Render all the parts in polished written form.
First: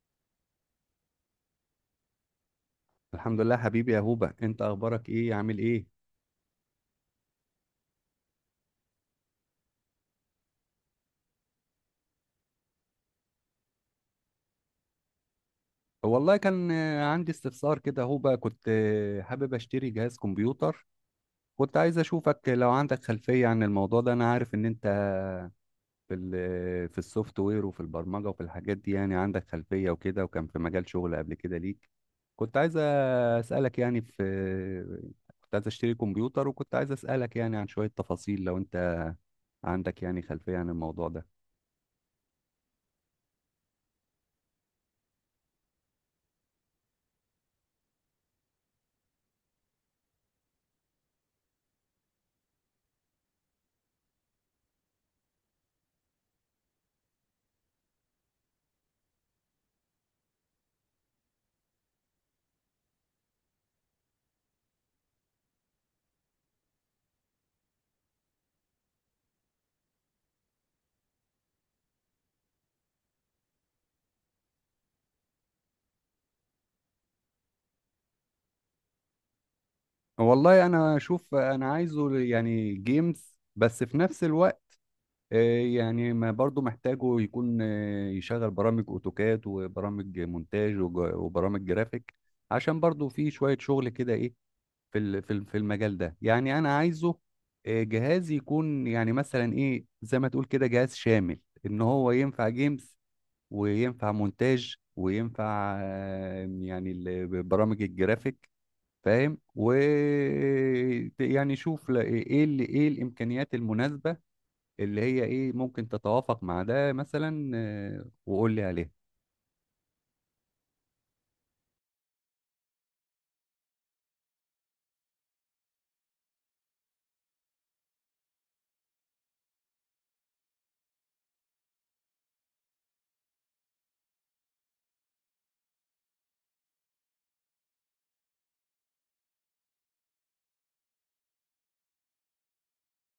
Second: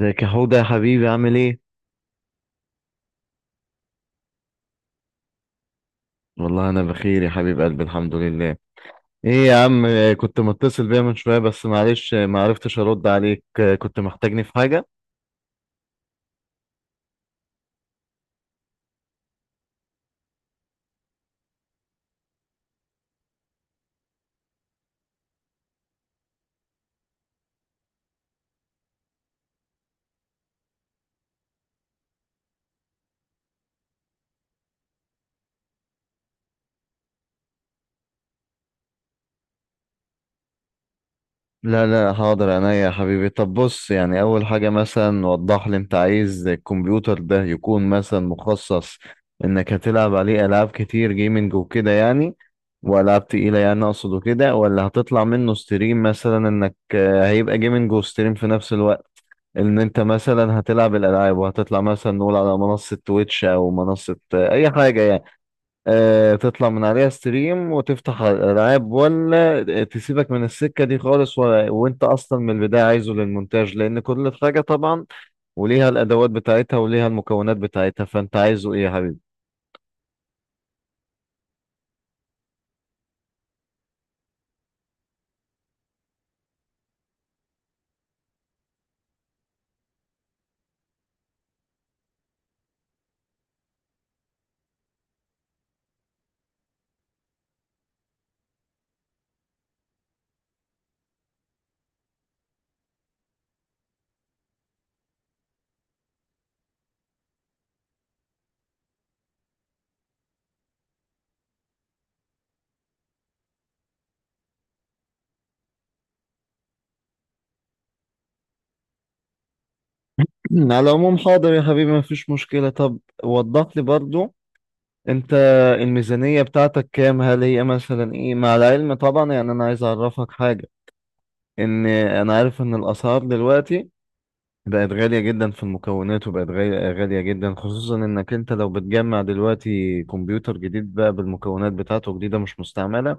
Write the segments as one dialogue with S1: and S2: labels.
S1: ازيك يا حوده يا حبيبي، عامل ايه؟
S2: الحمد لله حبيبي يا هوبا، انت اخبارك ايه؟ عامل ايه؟
S1: والله انا بخير يا حبيب قلبي، الحمد لله. ايه يا عم، كنت متصل بيا من شويه، بس معلش ما عرفتش ارد عليك. كنت محتاجني في حاجه؟
S2: والله كان عندي استفسار كده يا هوبا. كنت حابب اشتري جهاز كمبيوتر. كنت عايز اشوفك لو عندك خلفية عن الموضوع ده. انا عارف ان انت في السوفت وير وفي البرمجة وفي الحاجات دي، يعني عندك خلفية وكده، وكان في مجال شغل قبل كده ليك. كنت عايز اسالك يعني في كنت عايز اشتري كمبيوتر، وكنت عايز اسالك يعني عن شوية تفاصيل لو انت عندك يعني خلفية عن الموضوع ده.
S1: لا لا، حاضر عينيا يا حبيبي. طب بص يعني، اول حاجه مثلا وضح لي، انت عايز الكمبيوتر ده يكون مثلا مخصص انك هتلعب عليه العاب كتير جيمنج وكده يعني، والعاب تقيله يعني، اقصد كده، ولا هتطلع منه ستريم مثلا انك هيبقى جيمنج وستريم في نفس الوقت. ان انت مثلا هتلعب الالعاب وهتطلع مثلا نقول على منصة تويتش او منصة اي حاجة يعني، تطلع من عليها ستريم وتفتح على الالعاب، ولا تسيبك من السكة دي خالص، وانت اصلا من البداية عايزه للمونتاج، لان كل حاجة طبعا وليها الادوات بتاعتها وليها المكونات بتاعتها. فانت عايزه ايه يا حبيبي؟
S2: والله انا اشوف انا عايزه يعني جيمز، بس في نفس الوقت آه، يعني ما برضو محتاجه يكون يشغل برامج اوتوكاد وبرامج مونتاج وبرامج جرافيك، عشان برضو في شوية شغل كده ايه في المجال ده. يعني انا عايزه جهاز يكون يعني مثلا ايه زي ما تقول كده جهاز شامل، ان هو ينفع جيمز وينفع مونتاج وينفع يعني برامج الجرافيك. فاهم؟ و يعني شوف، ايه اللي ايه الامكانيات المناسبه اللي هي ايه ممكن تتوافق مع ده مثلا، وقول لي عليها.
S1: على العموم، حاضر يا حبيبي، مفيش مشكلة. طب وضح لي برضو، انت الميزانية بتاعتك كام؟ هل هي مثلا ايه، مع العلم طبعا يعني انا عايز اعرفك حاجة، ان انا عارف ان الاسعار دلوقتي بقت غالية جدا في المكونات، وبقت غالية غالية جدا، خصوصا انك انت لو بتجمع دلوقتي كمبيوتر جديد بقى بالمكونات بتاعته جديدة مش مستعملة،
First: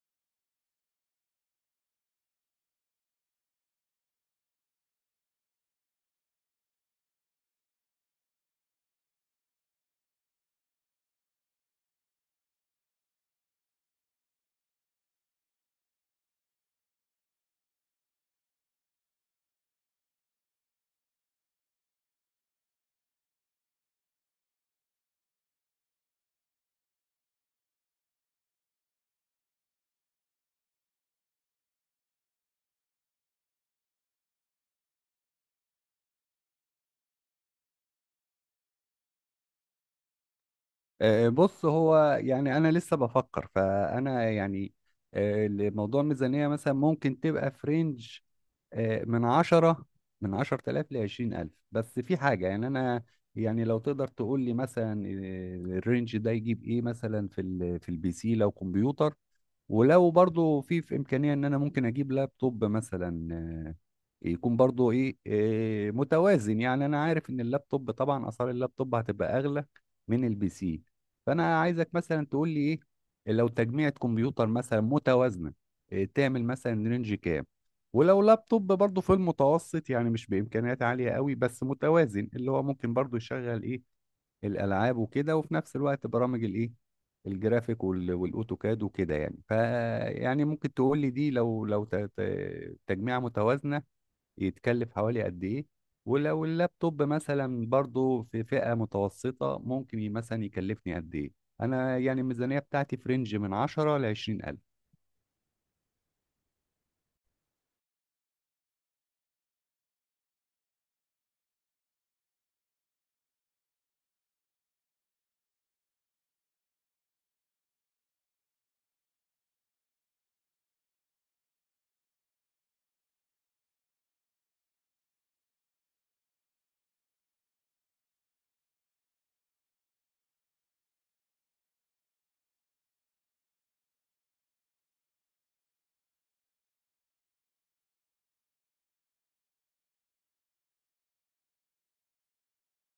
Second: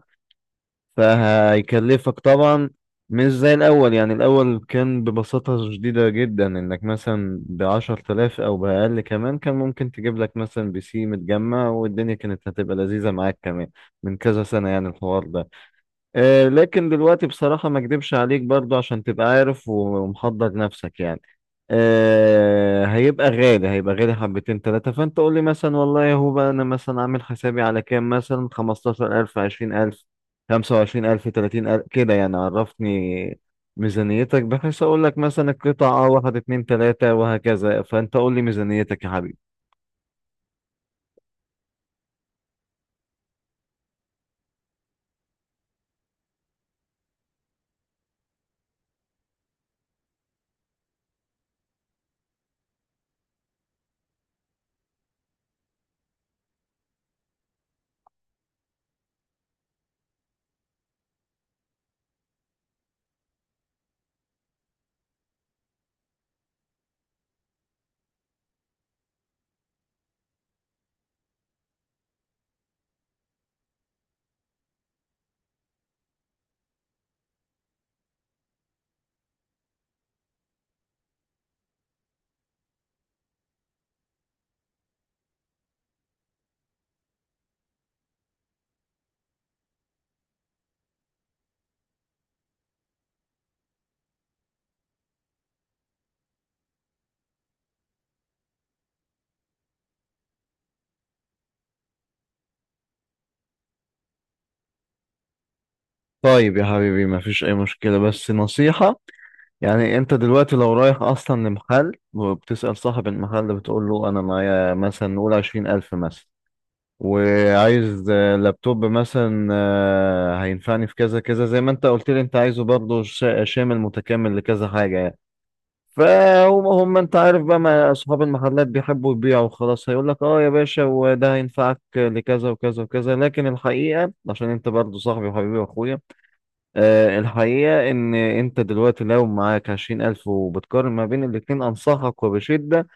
S1: فهيكلفك طبعا مش زي الاول. يعني الاول كان ببساطة شديدة جدا، انك مثلا بعشر تلاف او باقل كمان كان ممكن تجيب لك مثلا بي سي متجمع، والدنيا كانت هتبقى لذيذة معاك كمان، من كذا سنة يعني الحوار ده. لكن دلوقتي بصراحة ما اكدبش عليك برضو، عشان تبقى عارف ومحضر نفسك يعني، هيبقى غالي، هيبقى غالي حبتين تلاتة. فانت قول لي مثلا والله يا هو بقى، انا مثلا عامل حسابي على كام، مثلا 15 الف، 20 الف، 25 الف، 30 الف، كده يعني. عرفني ميزانيتك، بحيث اقول لك مثلا القطعة اه، واحد اتنين تلاتة، وهكذا. فانت قول لي ميزانيتك يا حبيبي.
S2: بص، هو يعني انا لسه بفكر، فانا يعني لموضوع الميزانيه مثلا ممكن تبقى في رينج من 10 من 10,000 ل 20,000. بس في حاجه يعني انا، يعني لو تقدر تقول لي مثلا الرينج ده يجيب ايه مثلا في البي سي لو كمبيوتر، ولو برضو في امكانيه ان انا ممكن اجيب لابتوب مثلا، يكون برضو ايه إيه متوازن. يعني انا عارف ان اللابتوب طبعا، اسعار اللابتوب هتبقى اغلى من البي سي. فانا عايزك مثلا تقول لي ايه، لو تجميعة كمبيوتر مثلا متوازنه، إيه تعمل مثلا رينج كام؟ ولو لابتوب برضو في المتوسط، يعني مش بامكانيات عاليه قوي بس متوازن، اللي هو ممكن برضو يشغل ايه الالعاب وكده، وفي نفس الوقت برامج الايه الجرافيك والاوتوكاد وكده يعني. فيعني ممكن تقول لي دي، لو تجميعة متوازنة، يتكلف حوالي قد ايه؟ ولو اللابتوب مثلا برضو في فئة متوسطة ممكن مثلا يكلفني قد ايه؟ انا يعني الميزانية بتاعتي في رينج من 10 ل 20 ألف.
S1: طيب يا حبيبي، ما فيش اي مشكلة، بس نصيحة. يعني انت دلوقتي لو رايح اصلا لمحل وبتسأل صاحب المحل ده، بتقول له انا معايا مثلا نقول 20 الف مثلا، وعايز لابتوب مثلا هينفعني في كذا كذا، زي ما انت قلت لي انت عايزه برضه شامل متكامل لكذا حاجة يعني. فهم هم انت عارف بقى، ما اصحاب المحلات بيحبوا يبيعوا خلاص، هيقول لك اه يا باشا، وده هينفعك لكذا وكذا وكذا. لكن الحقيقة، عشان انت برضه صاحبي وحبيبي واخويا، الحقيقة إن أنت دلوقتي لو معاك 20 ألف وبتقارن ما بين الاتنين، أنصحك وبشدة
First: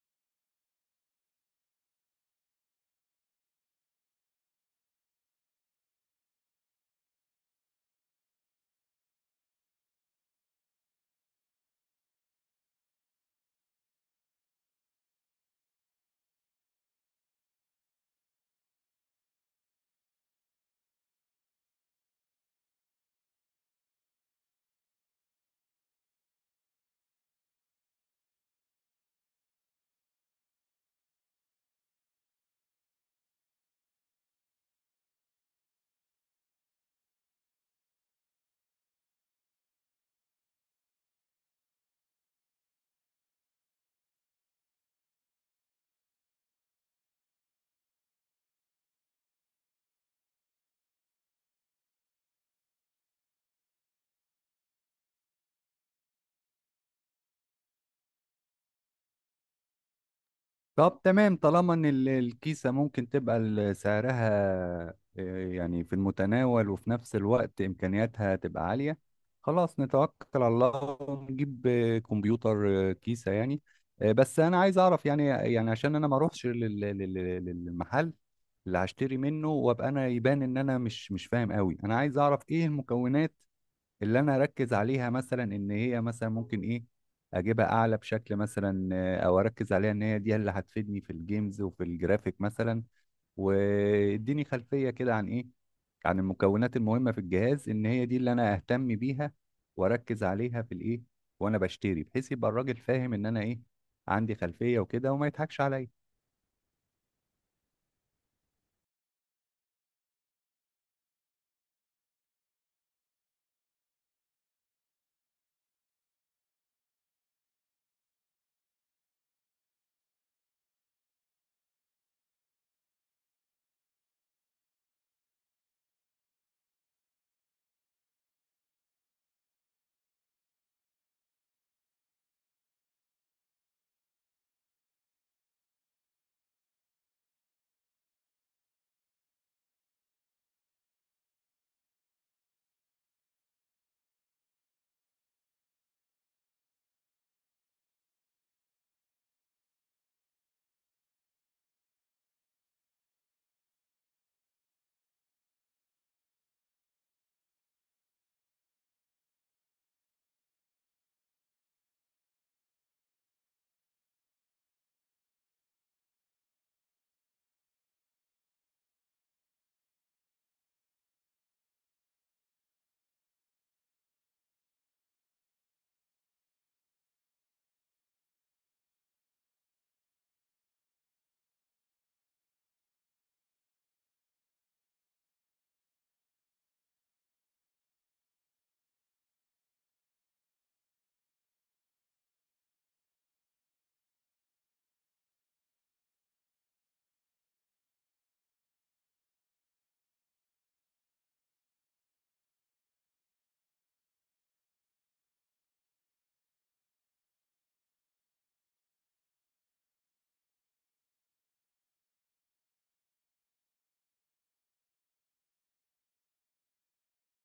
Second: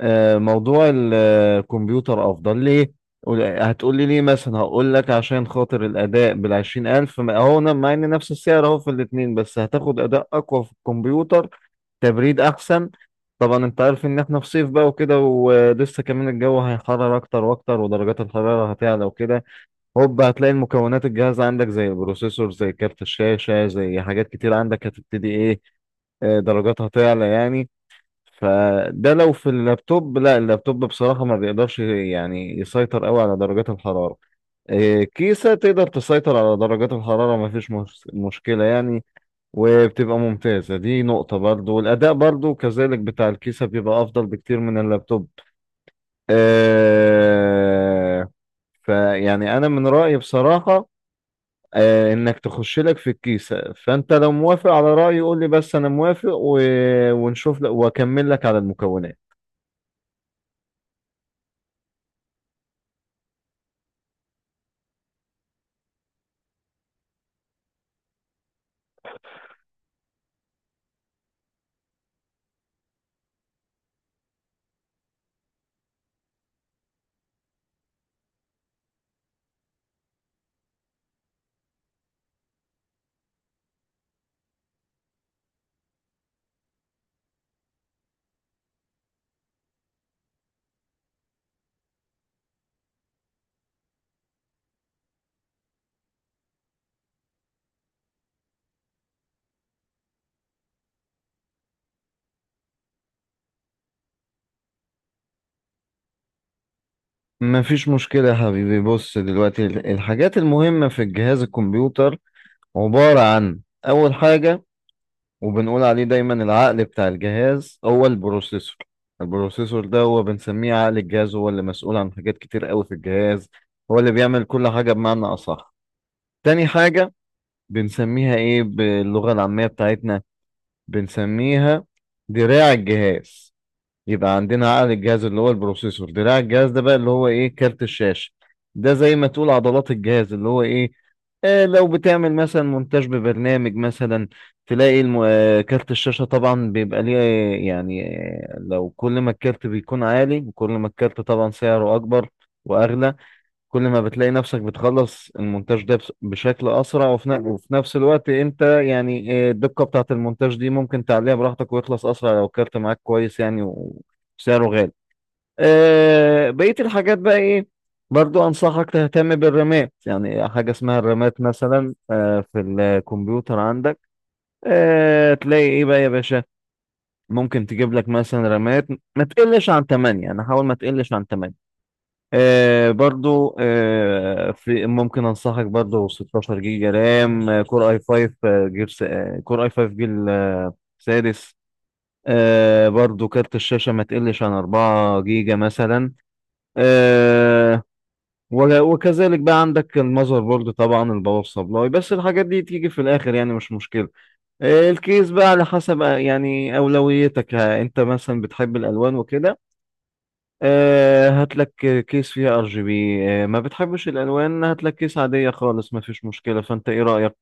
S1: موضوع الكمبيوتر أفضل. ليه؟ هتقولي ليه مثلا، هقول لك عشان خاطر الأداء. بالـ20 ألف، مع إن نفس السعر أهو في الاتنين، بس هتاخد أداء أقوى في الكمبيوتر، تبريد أحسن. طبعا أنت عارف إن إحنا في صيف بقى وكده، ولسه كمان الجو هيحرر أكتر وأكتر، ودرجات الحرارة هتعلى وكده. هوب هتلاقي المكونات الجاهزة عندك زي البروسيسور، زي كارت الشاشة، زي حاجات كتير عندك، هتبتدي ايه درجاتها تعلى يعني. فده لو في اللابتوب، لا اللابتوب بصراحة ما بيقدرش يعني يسيطر قوي على درجات الحرارة. كيسة تقدر تسيطر على درجات الحرارة، ما فيش مشكلة يعني، وبتبقى ممتازة. دي نقطة برضو، والأداء برضو كذلك بتاع الكيسة بيبقى أفضل بكتير من اللابتوب. آه، فيعني أنا من رأيي بصراحة انك تخش لك في الكيسة. فانت لو موافق على رأيي قول لي بس، انا موافق ونشوف لك واكمل لك على المكونات.
S2: طب تمام، طالما ان الكيسة ممكن تبقى سعرها يعني في المتناول، وفي نفس الوقت امكانياتها تبقى عالية، خلاص نتوكل على الله ونجيب كمبيوتر، كيسة يعني. بس انا عايز اعرف يعني، يعني عشان انا ما اروحش للمحل اللي هشتري منه وابقى انا يبان ان انا مش فاهم قوي. انا عايز اعرف ايه المكونات اللي انا اركز عليها، مثلا ان هي مثلا ممكن ايه اجيبها اعلى بشكل مثلا، او اركز عليها ان هي دي اللي هتفيدني في الجيمز وفي الجرافيك مثلا. واديني خلفية كده عن ايه، عن المكونات المهمة في الجهاز ان هي دي اللي انا اهتم بيها واركز عليها في الايه وانا بشتري، بحيث يبقى الراجل فاهم ان انا ايه عندي خلفية وكده وما يضحكش عليا.
S1: مفيش مشكلة يا حبيبي. بص دلوقتي، الحاجات المهمة في الجهاز الكمبيوتر عبارة عن، اول حاجة، وبنقول عليه دايما العقل بتاع الجهاز هو البروسيسور. البروسيسور ده هو بنسميه عقل الجهاز، هو اللي مسؤول عن حاجات كتير قوي في الجهاز، هو اللي بيعمل كل حاجة بمعنى اصح. تاني حاجة، بنسميها ايه باللغة العامية بتاعتنا، بنسميها دراع الجهاز. يبقى عندنا عقل الجهاز اللي هو البروسيسور، دراع الجهاز ده بقى اللي هو ايه كارت الشاشة. ده زي ما تقول عضلات الجهاز اللي هو ايه، آه. لو بتعمل مثلا مونتاج ببرنامج مثلا، تلاقي الم... آه كارت الشاشة طبعا بيبقى ليه لو كل ما الكارت بيكون عالي، وكل ما الكارت طبعا سعره أكبر وأغلى، كل ما بتلاقي نفسك بتخلص المونتاج ده بشكل اسرع، وفي وفي نفس الوقت انت يعني الدقة بتاعت المونتاج دي ممكن تعليها براحتك، ويخلص اسرع لو الكارت معاك كويس يعني، وسعره غالي. بقية الحاجات بقى ايه، برضو انصحك تهتم بالرامات. يعني حاجة اسمها الرامات مثلا في الكمبيوتر عندك، تلاقي ايه بقى يا باشا. ممكن تجيب لك مثلا رامات ما تقلش عن 8، يعني حاول ما تقلش عن 8. برضو في، ممكن انصحك برضو 16 جيجا رام، كور اي 5، آه جيل س- آه كور اي 5 جيل سادس. برضو كارت الشاشة ما تقلش عن 4 جيجا مثلا. آه وكذلك بقى عندك المذر بورد طبعا، الباور سبلاي، بس الحاجات دي تيجي في الاخر يعني، مش مشكلة. الكيس بقى على حسب يعني اولويتك. انت مثلا بتحب الالوان وكده، هات لك كيس فيها ار جي بي. ما بتحبش الالوان، هات لك كيس عاديه خالص، ما فيش مشكله. فانت ايه رايك؟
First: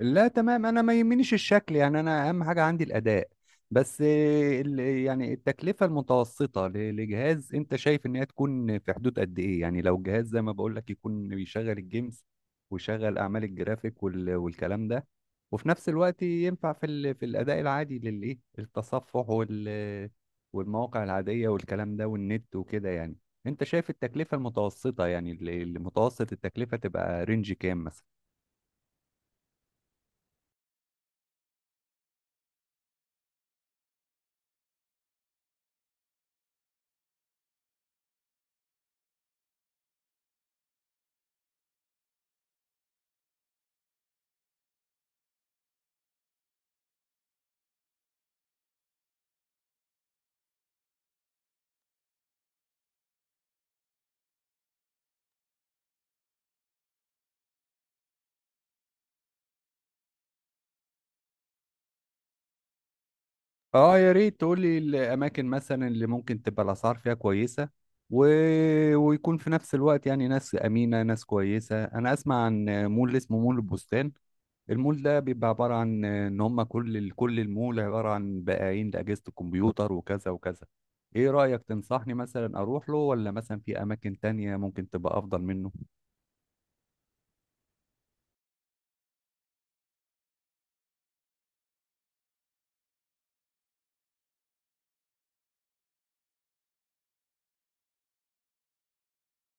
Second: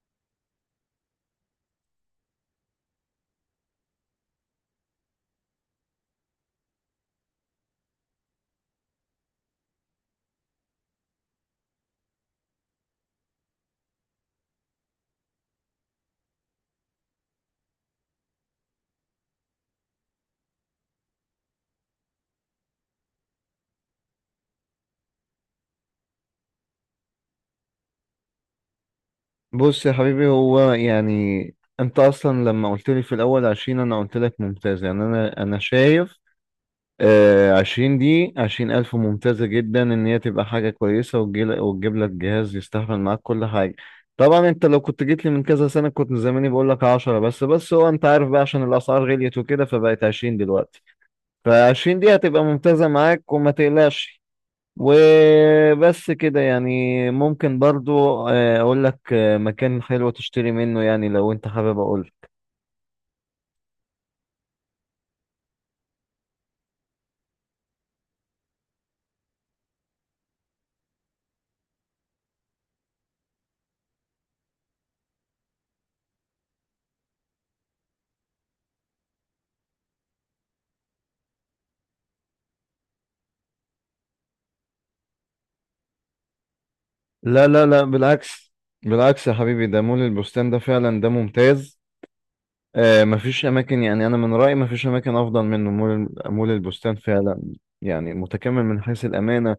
S2: لا تمام، انا ما يهمنيش الشكل، يعني انا اهم حاجه عندي الاداء. بس يعني التكلفه المتوسطه لجهاز انت شايف ان هي تكون في حدود قد ايه؟ يعني لو جهاز زي ما بقول لك يكون بيشغل الجيمز ويشغل اعمال الجرافيك والكلام ده، وفي نفس الوقت ينفع في الاداء العادي للايه التصفح وال والمواقع العاديه والكلام ده والنت وكده يعني. انت شايف التكلفه المتوسطه، يعني المتوسط التكلفه تبقى رينج كام مثلا؟
S1: بص يا حبيبي، هو يعني انت اصلا لما قلت لي في الاول عشرين، انا قلت لك ممتاز يعني. انا شايف عشرين دي، 20 الف ممتازه جدا ان هي تبقى حاجه كويسه، وتجيب لك جهاز يستحمل معاك كل حاجه. طبعا انت لو كنت جيت لي من كذا سنه كنت زماني بقول لك عشرة بس. بس هو انت عارف بقى عشان الاسعار غليت وكده، فبقت عشرين دلوقتي. فعشرين دقيقة هتبقى ممتازة معاك، وما تقلقش. وبس كده يعني. ممكن برضو أقول لك مكان حلو تشتري منه، يعني لو أنت حابب أقول.
S2: اه، يا ريت تقول لي الاماكن مثلا اللي ممكن تبقى الاسعار فيها كويسه و... ويكون في نفس الوقت يعني ناس امينه، ناس كويسه. انا اسمع عن مول اسمه مول البستان. المول ده بيبقى عباره عن ان هم كل المول عباره عن بائعين لاجهزه الكمبيوتر وكذا وكذا. ايه رايك، تنصحني مثلا اروح له، ولا مثلا في اماكن تانية ممكن تبقى افضل منه؟
S1: لا لا لا، بالعكس، بالعكس يا حبيبي. ده مول البستان ده فعلا ده ممتاز. مفيش أماكن يعني، أنا من رأيي مفيش أماكن أفضل منه. مول البستان فعلا، يعني متكامل من حيث الأمانة،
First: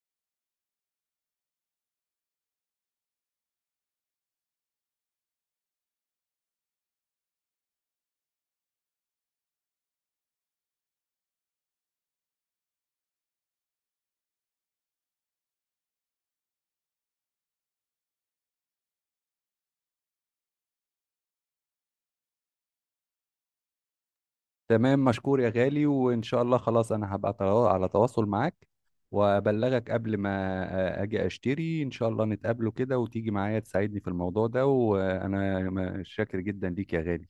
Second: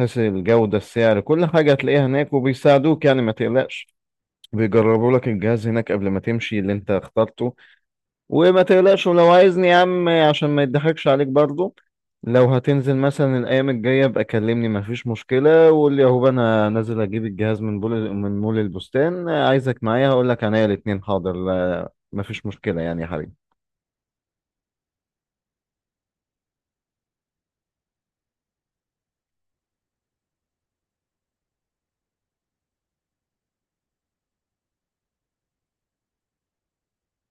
S1: حيث الجودة، السعر، كل حاجة هتلاقيها هناك، وبيساعدوك يعني ما تقلقش. بيجربوا لك الجهاز هناك قبل ما تمشي اللي انت اخترته، وما تقلقش. ولو عايزني يا عم، عشان ما يضحكش عليك برضو، لو هتنزل مثلا الايام الجايه بقى كلمني، مفيش مشكله، وقول لي اهو انا نازل اجيب الجهاز من بول من مول البستان، عايزك معايا. هقول لك عينيا الاتنين، حاضر، لا مفيش مشكله يعني يا حبيبي.
S2: تمام، مشكور يا غالي، وإن شاء الله خلاص. أنا هبقى على تواصل معاك، وأبلغك قبل ما أجي أشتري. إن شاء الله نتقابله كده وتيجي معايا تساعدني في الموضوع ده، وأنا شاكر جدا ليك يا غالي.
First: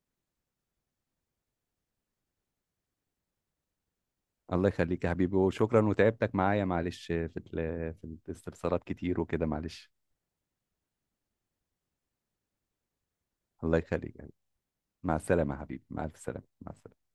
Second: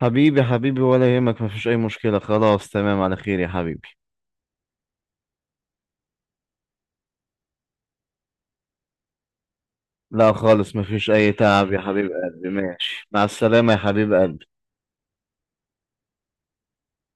S1: حبيبي حبيبي، ولا يهمك، مفيش اي مشكله، خلاص تمام، على خير يا حبيبي.
S2: الله يخليك يا حبيبي وشكرا، وتعبتك معايا معلش، في الاستفسارات كتير وكده، معلش.
S1: لا خالص، مفيش اي تعب يا حبيب قلبي. ماشي، مع السلامه
S2: الله
S1: يا حبيب
S2: يخليك يا حبيبي.
S1: قلبي.
S2: مع السلامة يا حبيبي، مع ألف سلامة، مع السلامة.